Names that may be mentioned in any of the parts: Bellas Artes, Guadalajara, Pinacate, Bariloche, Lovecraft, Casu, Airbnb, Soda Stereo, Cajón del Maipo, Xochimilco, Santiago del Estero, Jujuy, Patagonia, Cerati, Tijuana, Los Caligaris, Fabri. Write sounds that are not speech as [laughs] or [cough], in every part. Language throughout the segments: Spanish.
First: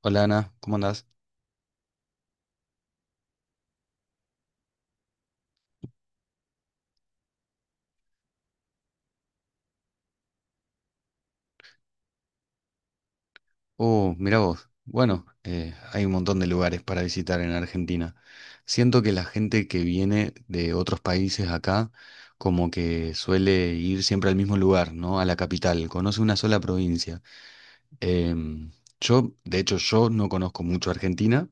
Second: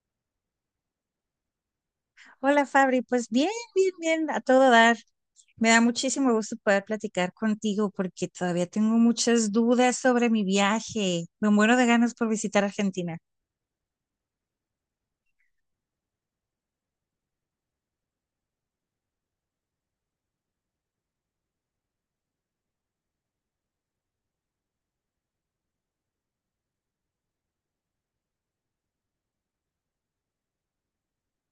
Hola Ana, ¿cómo andás? Hola Fabri, pues bien, a todo dar. Me da muchísimo gusto poder platicar contigo porque todavía tengo muchas dudas sobre mi viaje. Me muero de ganas por visitar Argentina. Oh, mira vos. Bueno, hay un montón de lugares para visitar en Argentina. Siento que la gente que viene de otros países acá como que suele ir siempre al mismo lugar, ¿no? A la capital, conoce una sola provincia. Em, yo, de hecho, yo no conozco mucho Argentina,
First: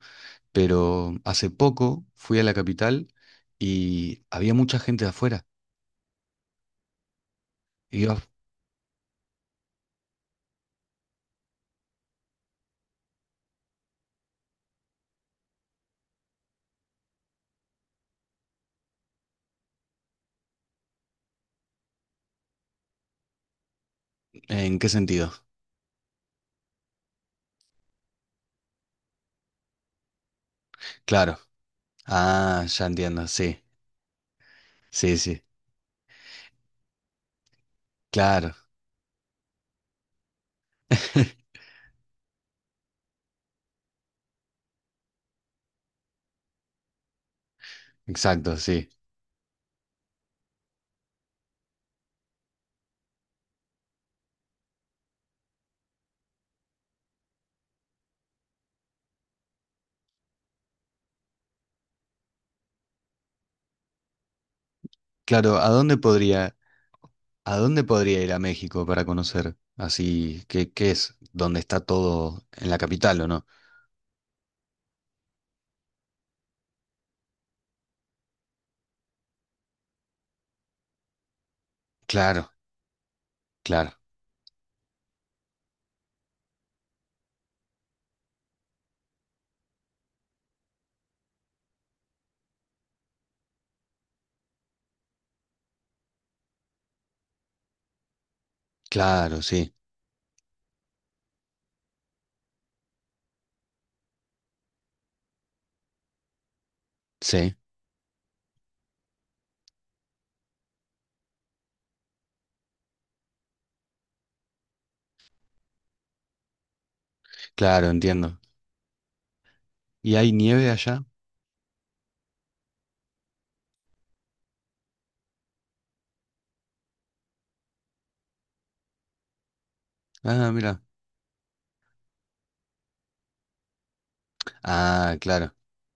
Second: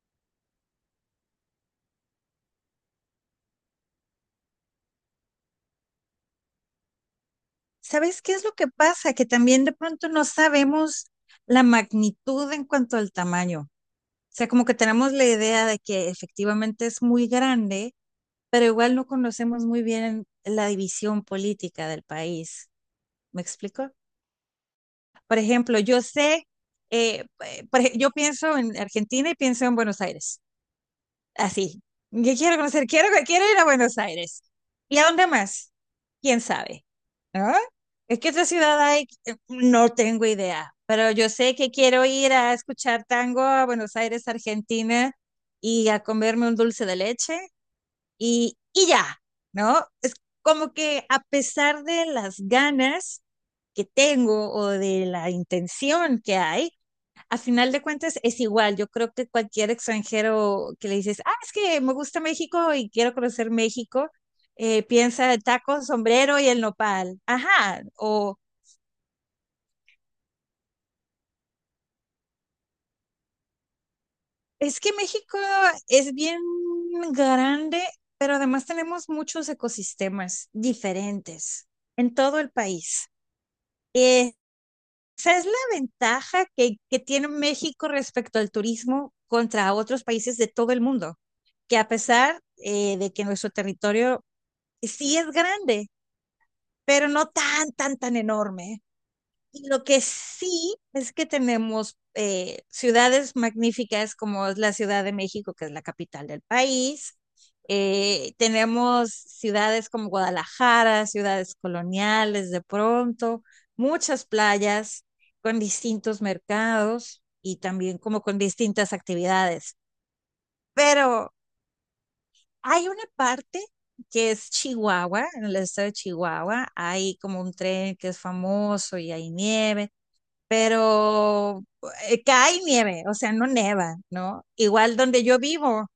pero hace poco fui a la capital y había mucha gente de afuera. Y yo, ¿Sabes qué es lo que pasa? Que también de pronto no sabemos la magnitud en cuanto al tamaño. O sea, como que tenemos la idea de que efectivamente es muy grande, pero igual no conocemos muy bien la división política del país. ¿Me explico? ¿en qué sentido? Por ejemplo, yo sé, yo pienso en Argentina y pienso en Buenos Aires, Claro. así. ¿Qué quiero Ah, ya conocer? Entiendo, Quiero ir sí, a Buenos Aires. ¿Y a sí, dónde sí, más? ¿Quién sabe? ¿No? Es que otra claro. ciudad hay, eh, no tengo idea, pero yo [laughs] sé que quiero ir a escuchar tango a Buenos Aires, Argentina, y a comerme un dulce de leche Exacto, y sí. ya, ¿no? Es como que a pesar de las ganas, que tengo o de la intención que hay, a final de cuentas es igual. Yo creo que cualquier extranjero que le dices, ah, es que me gusta México y quiero conocer México, piensa en Claro, tacos, sombrero y el nopal. a Ajá, dónde podría ir a o México para conocer? Así, ¿qué, qué es? ¿Dónde está todo? ¿En la capital o no? es que México es bien grande, pero además tenemos muchos ecosistemas diferentes en todo Claro, el país. claro, Eh, sea, es la ventaja que tiene México respecto al turismo contra otros países de todo el mundo, que a pesar de que nuestro territorio sí es grande, pero no tan enorme. claro, Y sí, lo que sí es que tenemos ciudades magníficas como es la Ciudad de México, que es la capital del país. sí, Tenemos ciudades como Guadalajara, ciudades coloniales de pronto, muchas playas con distintos mercados y claro, también como entiendo. con distintas actividades. ¿Y hay nieve allá? Pero hay una parte que es Chihuahua, en el estado de Chihuahua, hay como un tren que es famoso y hay nieve, Ah, mira. pero cae nieve, o sea, no neva, ¿no? Igual Ah, donde claro,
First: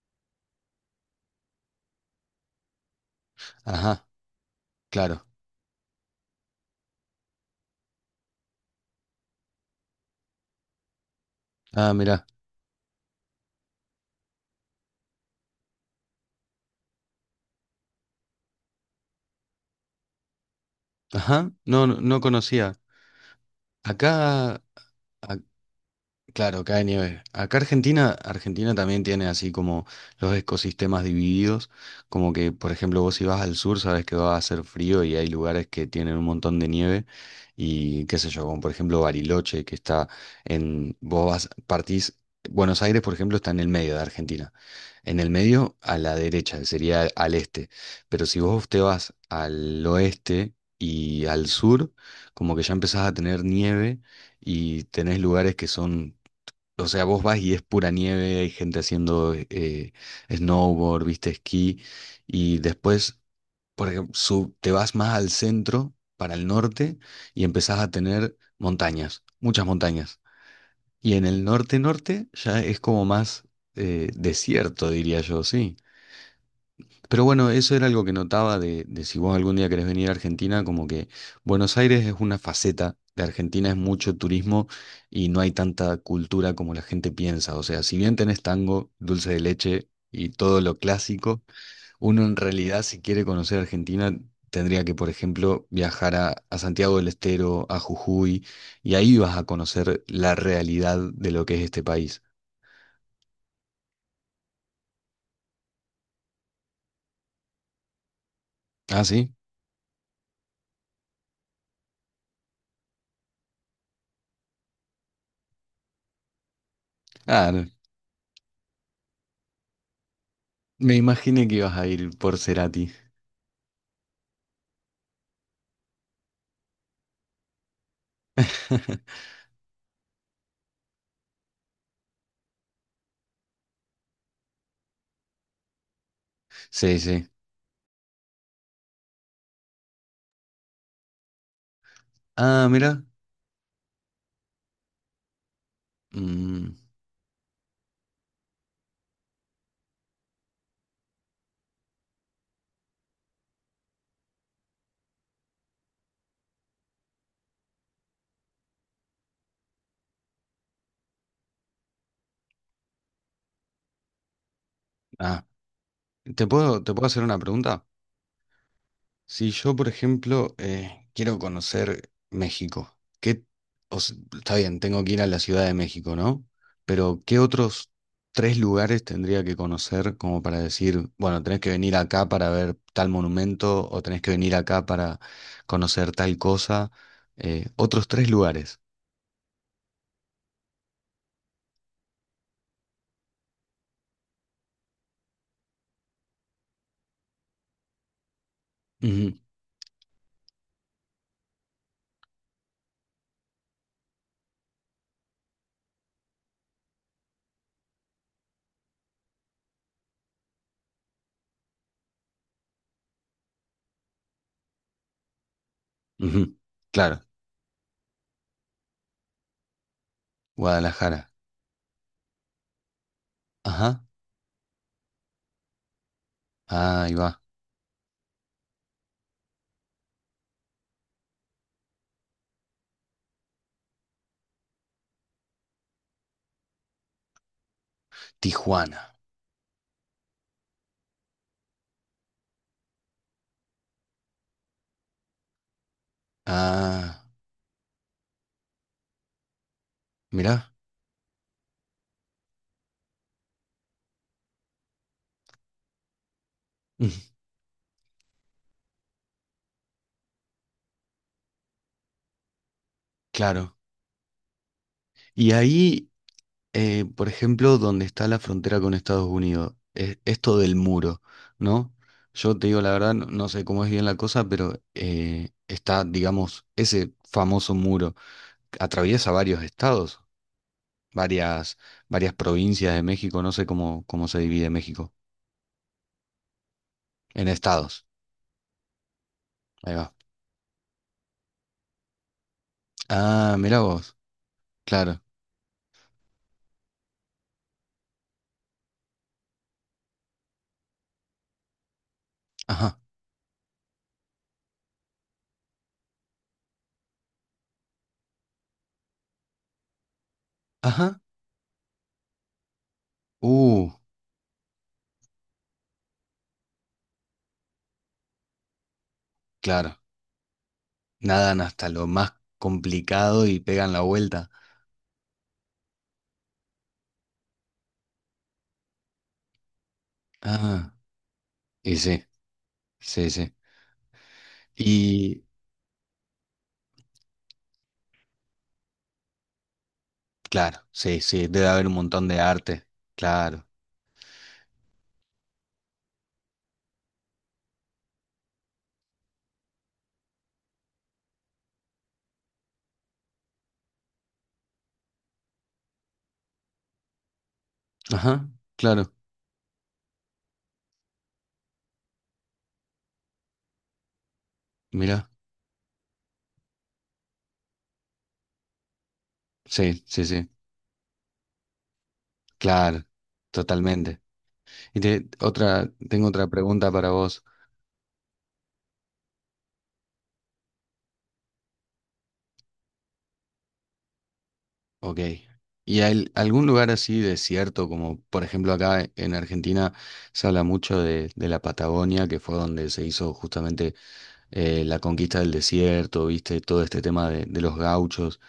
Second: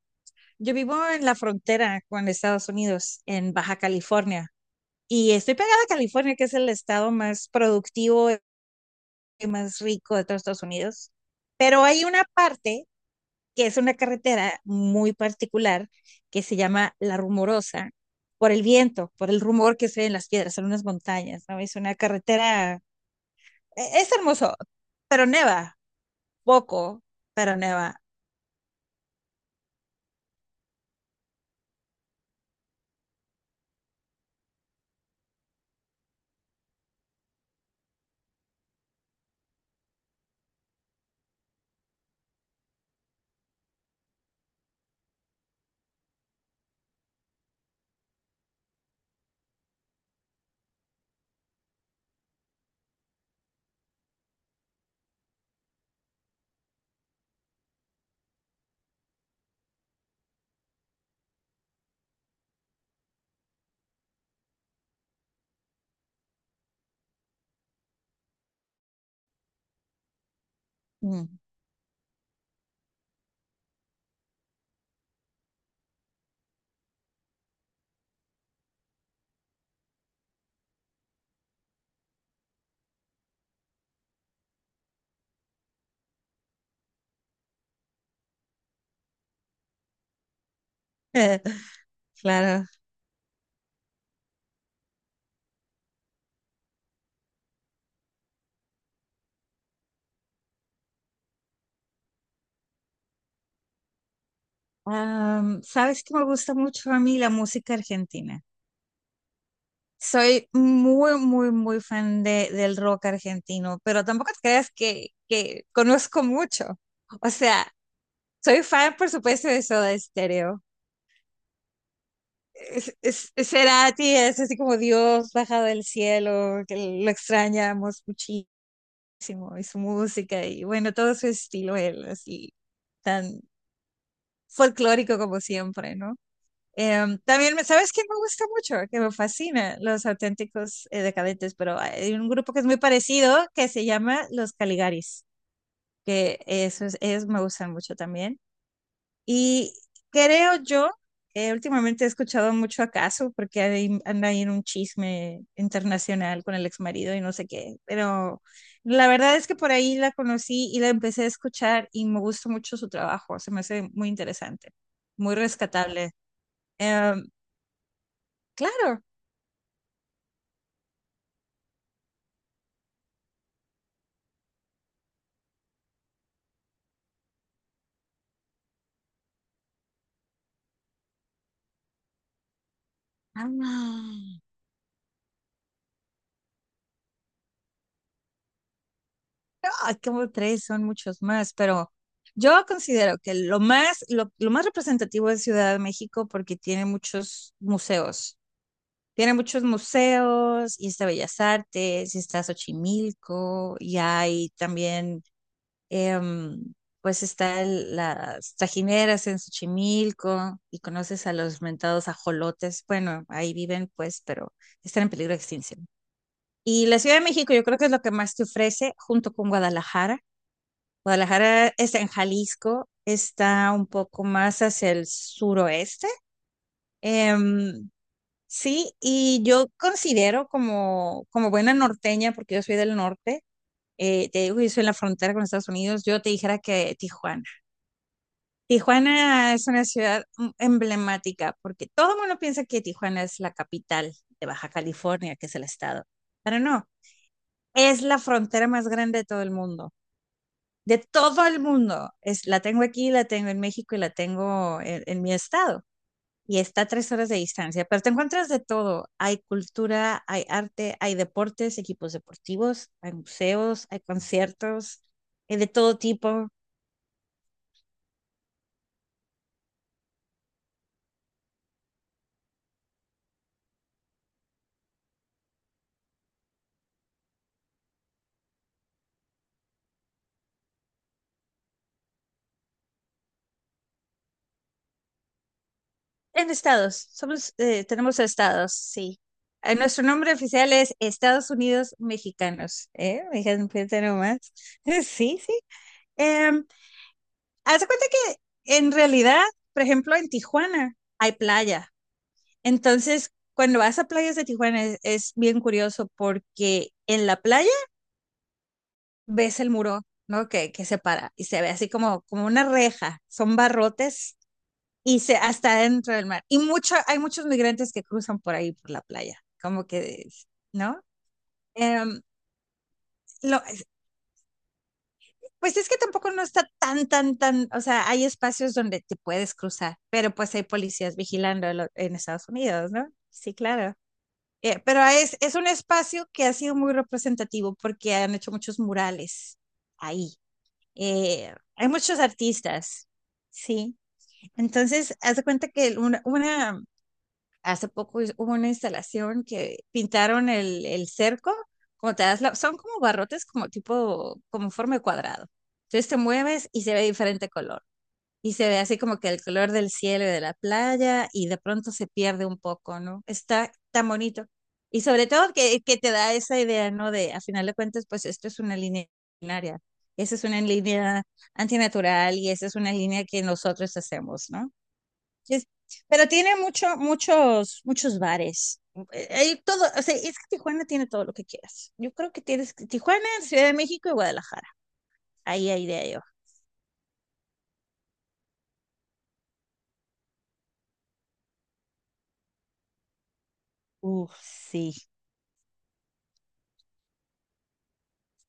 yo vivo en la frontera con Estados Unidos, en Baja ajá, California, claro. y estoy pegada a California, que es el estado más productivo y más rico de todos Estados Unidos, pero Ah, hay una mira. parte que es una carretera muy particular que se llama La Rumorosa, por el viento, por el rumor que se ve en las piedras, en unas montañas, Ajá, ¿no? Es no, una no, no carretera, conocía. Es hermoso, Acá, pero neva, claro, cae poco, nieve. pero Acá neva. Argentina, Argentina también tiene así como los ecosistemas divididos, como que por ejemplo vos si vas al sur sabes que va a hacer frío y hay lugares que tienen un montón de nieve y qué sé yo, como por ejemplo Bariloche que está en, vos vas, partís, Buenos Aires por ejemplo está en el medio de Argentina, en el medio a la derecha, sería al este, pero si vos te vas al oeste y al sur, como que ya empezás a tener nieve y tenés lugares que son, o sea, vos vas y es pura nieve, hay gente haciendo snowboard, viste, esquí, y después, por ejemplo, te vas más al centro, para el norte, y empezás a tener montañas, muchas montañas. Y en Mm. el norte-norte ya es como más desierto, diría yo, sí. Pero bueno, eso era algo que notaba de si vos algún día querés venir a Argentina, como que Buenos Aires es una faceta de Argentina, es mucho turismo y no hay tanta cultura como la gente piensa. O sea, si bien tenés tango, dulce de leche y todo lo clásico, [laughs] uno en Claro. realidad si quiere conocer Argentina tendría que, por ejemplo, viajar a Santiago del Estero, a Jujuy, y ahí vas a conocer la realidad de lo que es este país. Am, ¿sabes que me gusta mucho a mí la música argentina? ¿Ah, sí? Soy muy, muy, muy fan de, del rock argentino, pero tampoco te creas que conozco mucho. O Ah, sea, soy fan, por supuesto, de Soda Stereo. me imaginé que ibas a ir por Cerati. Es Cerati es así como Dios bajado del cielo, que lo extrañamos muchísimo, [laughs] y su música, y bueno, todo su estilo, él, así, tan folclórico como siempre, ¿no? Sí, Em, sí. también, ¿sabes quién me gusta mucho? Que me fascina, los auténticos decadentes, pero hay un grupo que es Ah, muy mira. parecido que se llama Los Caligaris, que Mm, esos, ellos me gustan mucho también. Y creo yo, últimamente he escuchado mucho a Casu porque anda ahí en un chisme internacional con el ex marido y no sé qué, pero la verdad es que por ahí la conocí y la empecé a escuchar y me gustó mucho su trabajo, se me hace muy interesante, muy ah, rescatable. ¿te puedo hacer Em, una pregunta? claro, Si yo, por ejemplo, quiero conocer México, ¿qué, o sea, está bien, tengo que ir a la Ciudad de México, ¿no? Pero ¿qué otros tres lugares tendría que conocer como para decir, bueno, tenés que venir acá para ver tal monumento o ah, tenés que venir acá para conocer tal cosa? Otros tres lugares. ay, como tres, son muchos más, pero yo considero que lo más, lo más representativo es Ciudad de México porque tiene muchos museos. Tiene Ujú, muchos museos, y está Bellas Artes, y está Xochimilco, y hay también, em, pues las tajineras en Xochimilco, y conoces a los mentados ajolotes. Bueno, ahí viven, pues, pero están en peligro de extinción. ujú, Y la Ciudad claro, de México yo creo que es lo que más te ofrece junto con Guadalajara. Guadalajara. Guadalajara está en Jalisco, está un Ajá, poco más hacia el suroeste. ah, ahí va. Em, Sí, y yo considero como, como buena norteña, porque yo soy del norte, te digo que yo soy en la frontera con Estados Unidos, yo te dijera que Tijuana. Tijuana. Tijuana es una ciudad mm, emblemática, porque todo el mundo piensa que Tijuana es la capital de Baja California, que es el estado, pero no, Ah, es la frontera más grande de todo el mundo, mirá. de todo el mundo. Es, la tengo aquí, la tengo en México y la tengo en mi estado. Y está a Mm, tres horas de distancia, pero te encuentras de todo. Hay cultura, hay arte, hay deportes, equipos deportivos, hay claro. museos, hay conciertos, Y hay de todo ahí, tipo. Por ejemplo, donde está la frontera con Estados Unidos, esto del muro, ¿no? Yo te digo la verdad, no, no sé cómo es bien la cosa, pero está, digamos, ese famoso muro. Atraviesa varios estados, varias, varias provincias de México, no sé cómo, cómo se divide México. En estados, En somos, estados. tenemos estados, sí. Ahí Nuestro va. nombre oficial es Estados Unidos Mexicanos, ¿eh? Ah, mirá Fíjate vos. nomás. [laughs] Claro. Sí, sí. Eh, haz de cuenta que en realidad, por ejemplo, en Tijuana hay playa. Ajá. Entonces, cuando vas a playas de Tijuana es bien curioso porque en la playa ves el muro, ¿no? Que Ajá. separa y se ve así como, como una reja, son Uh, barrotes y se hasta dentro del mar. Hay muchos migrantes que cruzan por ahí, por la playa, como claro. que, ¿no? Nadan hasta lo Em, más complicado y lo- pegan la vuelta. pues es que tampoco no está tan, o sea, hay espacios donde te puedes cruzar, pero pues hay Ah, policías vigilando en y en sí, Estados Unidos, ¿no? sí, sí. Sí, claro. Pero Y es un espacio que ha sido muy representativo porque han hecho muchos murales ahí. claro, sí, sí, debe haber Hay un muchos montón de arte. artistas, Claro. sí. Entonces, haz de cuenta que una, hace poco hubo una instalación que pintaron el cerco, como te das son como barrotes como tipo, como en forma de cuadrado. Entonces te mueves y se ve de diferente color. Ajá, Y se ve así claro. como que el color del cielo y de la playa y de pronto se pierde un poco, ¿no? Está tan bonito. Y sobre Mira, todo que te da esa idea, ¿no? De, a final de cuentas, pues esto es una línea binaria. sí, sí, Esa es sí. una línea antinatural y esa es una Claro, línea que nosotros totalmente. hacemos, ¿no? Es- Otra, tengo pero otra tiene pregunta mucho, para vos. Muchos bares. Hay todo, o sea, es que Tijuana tiene todo lo que quieras. Yo creo que tienes Tijuana, Ciudad de México y Guadalajara. Ok. Ahí, ahí ¿Y de yo. hay algún lugar así desierto, como por ejemplo acá en Argentina se habla mucho de la Patagonia, que fue donde se hizo justamente Uf, sí. la conquista del desierto, viste, todo este tema de los gauchos,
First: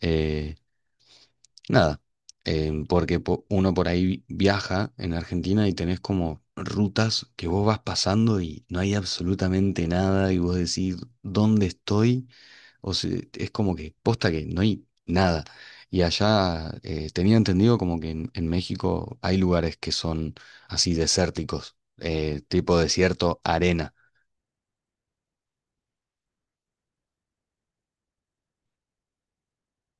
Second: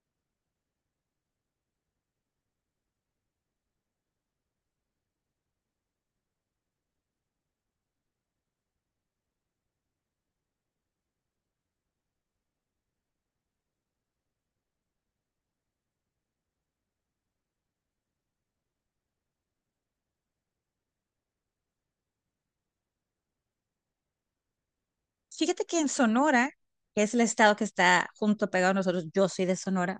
eh, nada, porque uno por ahí viaja en Argentina y tenés como rutas que vos vas pasando y no hay absolutamente nada y vos decís, ¿dónde estoy? O sea, es como que posta que no hay nada. Y allá tenía entendido como que en México hay lugares que son así desérticos, tipo desierto, arena. Fíjate que en Sonora, que es el estado que está junto pegado a nosotros, yo soy de Sonora,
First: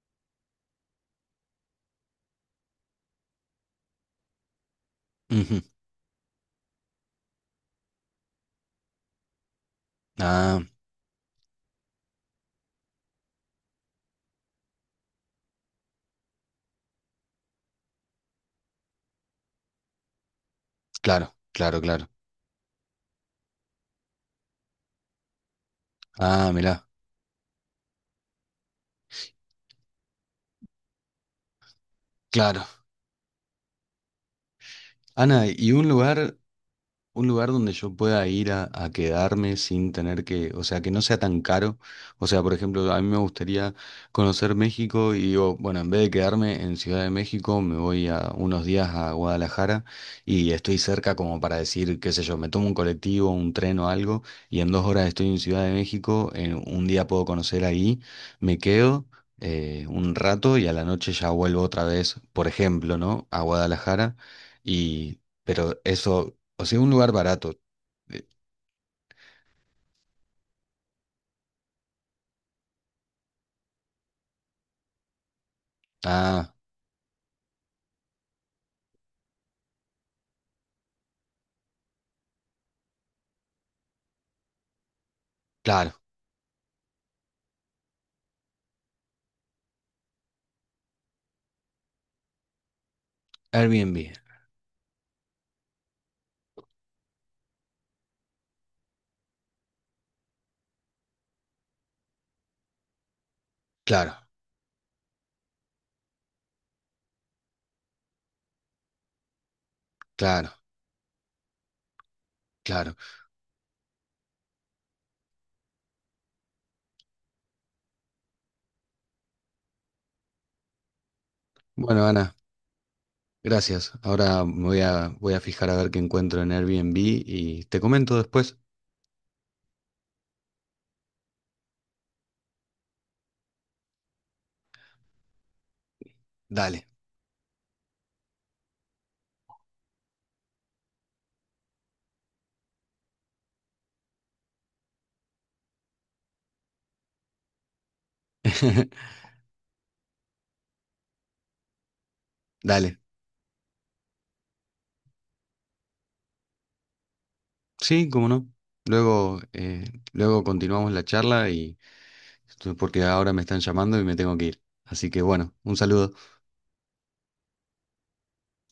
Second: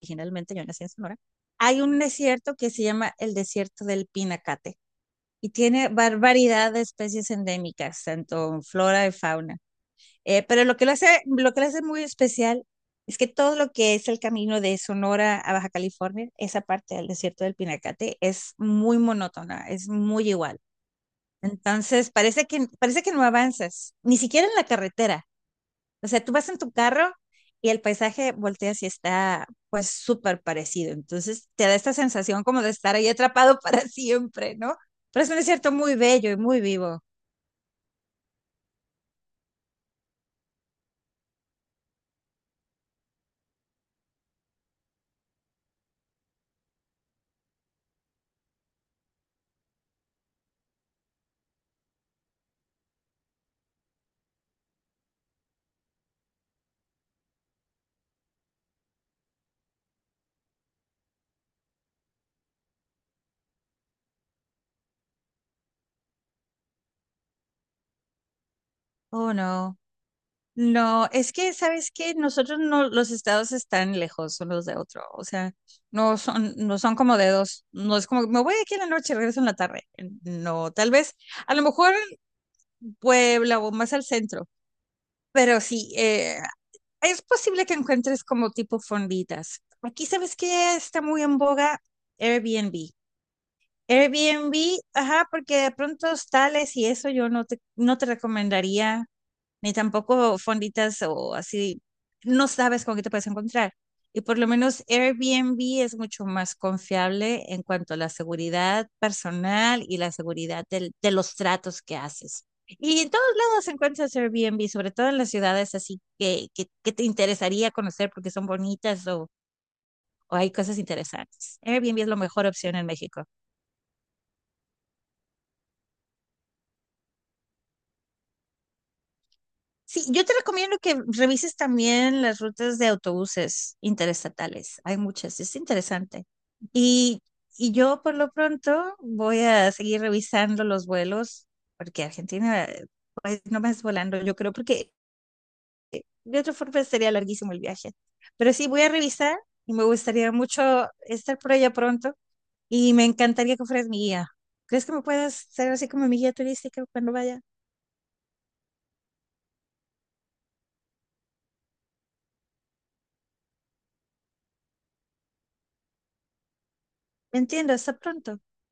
originalmente yo nací en Sonora, hay un desierto que se llama el desierto del Pinacate y Ujú. tiene barbaridad de especies endémicas, tanto en flora y fauna. Ah, Pero lo que lo hace, lo que lo hace muy especial es que todo lo que es el camino de Sonora a Baja California, esa parte del desierto del Pinacate, es muy monótona, es muy igual. claro, claro, claro. Entonces, parece que no avanzas, ni siquiera en la carretera, o sea, tú vas Ah, en tu mirá, carro y el paisaje volteas y está pues súper parecido. Entonces te da esta sensación como claro. de estar ahí atrapado [laughs] para siempre, ¿no? Pero es un Ana, desierto ¿y un muy bello lugar? y muy vivo. Un lugar donde yo pueda ir a quedarme sin tener que, o sea, que no sea tan caro. O sea, por ejemplo, a mí me gustaría conocer México y digo, bueno, en vez de quedarme en Ciudad de México, me voy a unos días a Guadalajara y estoy cerca como para decir, qué sé yo, me tomo un colectivo, un tren o algo y en dos horas estoy en Ciudad de México, en un día puedo conocer ahí, me quedo un rato y a la noche ya vuelvo otra vez, por ejemplo, ¿no? A Guadalajara y pero eso, o sea, un lugar barato. Eh, Oh, no. No, es que, ¿sabes qué? Nosotros no, los estados están lejos unos de otro, o sea, no Ah, son, no son como dedos, no es como, me voy aquí en la noche, y regreso en la tarde, no, tal vez, a lo mejor Puebla o más al centro, pero sí, claro. Es posible que encuentres como tipo fonditas. Aquí sabes que está muy en boga Airbnb. Airbnb. Airbnb, ajá, porque de pronto tales y eso yo no te, no te recomendaría ni tampoco fonditas o así, no sabes con qué te puedes encontrar. Claro, Y por lo menos Airbnb es mucho más confiable en cuanto a la seguridad personal y la claro, seguridad de los tratos que haces. claro. Y en todos lados encuentras Airbnb, sobre todo en las ciudades así que te interesaría conocer porque son bonitas o hay cosas interesantes. Airbnb Bueno, es la Ana, mejor opción en México. gracias. Ahora me voy a, voy a fijar a ver qué encuentro en Airbnb y te comento después. Sí, yo te recomiendo que revises también las rutas de autobuses interestatales. Hay muchas, es interesante. Dale. Y, y yo por lo pronto voy a seguir revisando los vuelos, porque Argentina, pues no me es volando, yo creo, porque de otra forma sería larguísimo el viaje. Pero sí, voy a [laughs] revisar y me gustaría mucho estar por allá pronto y Dale. me encantaría que fueras mi guía. ¿Crees que me puedas ser así como mi guía turística cuando vaya? Sí, cómo no. Luego, luego continuamos la charla y porque ahora me están llamando y me tengo que ir. Así que bueno, un saludo. Entiendo, hasta pronto.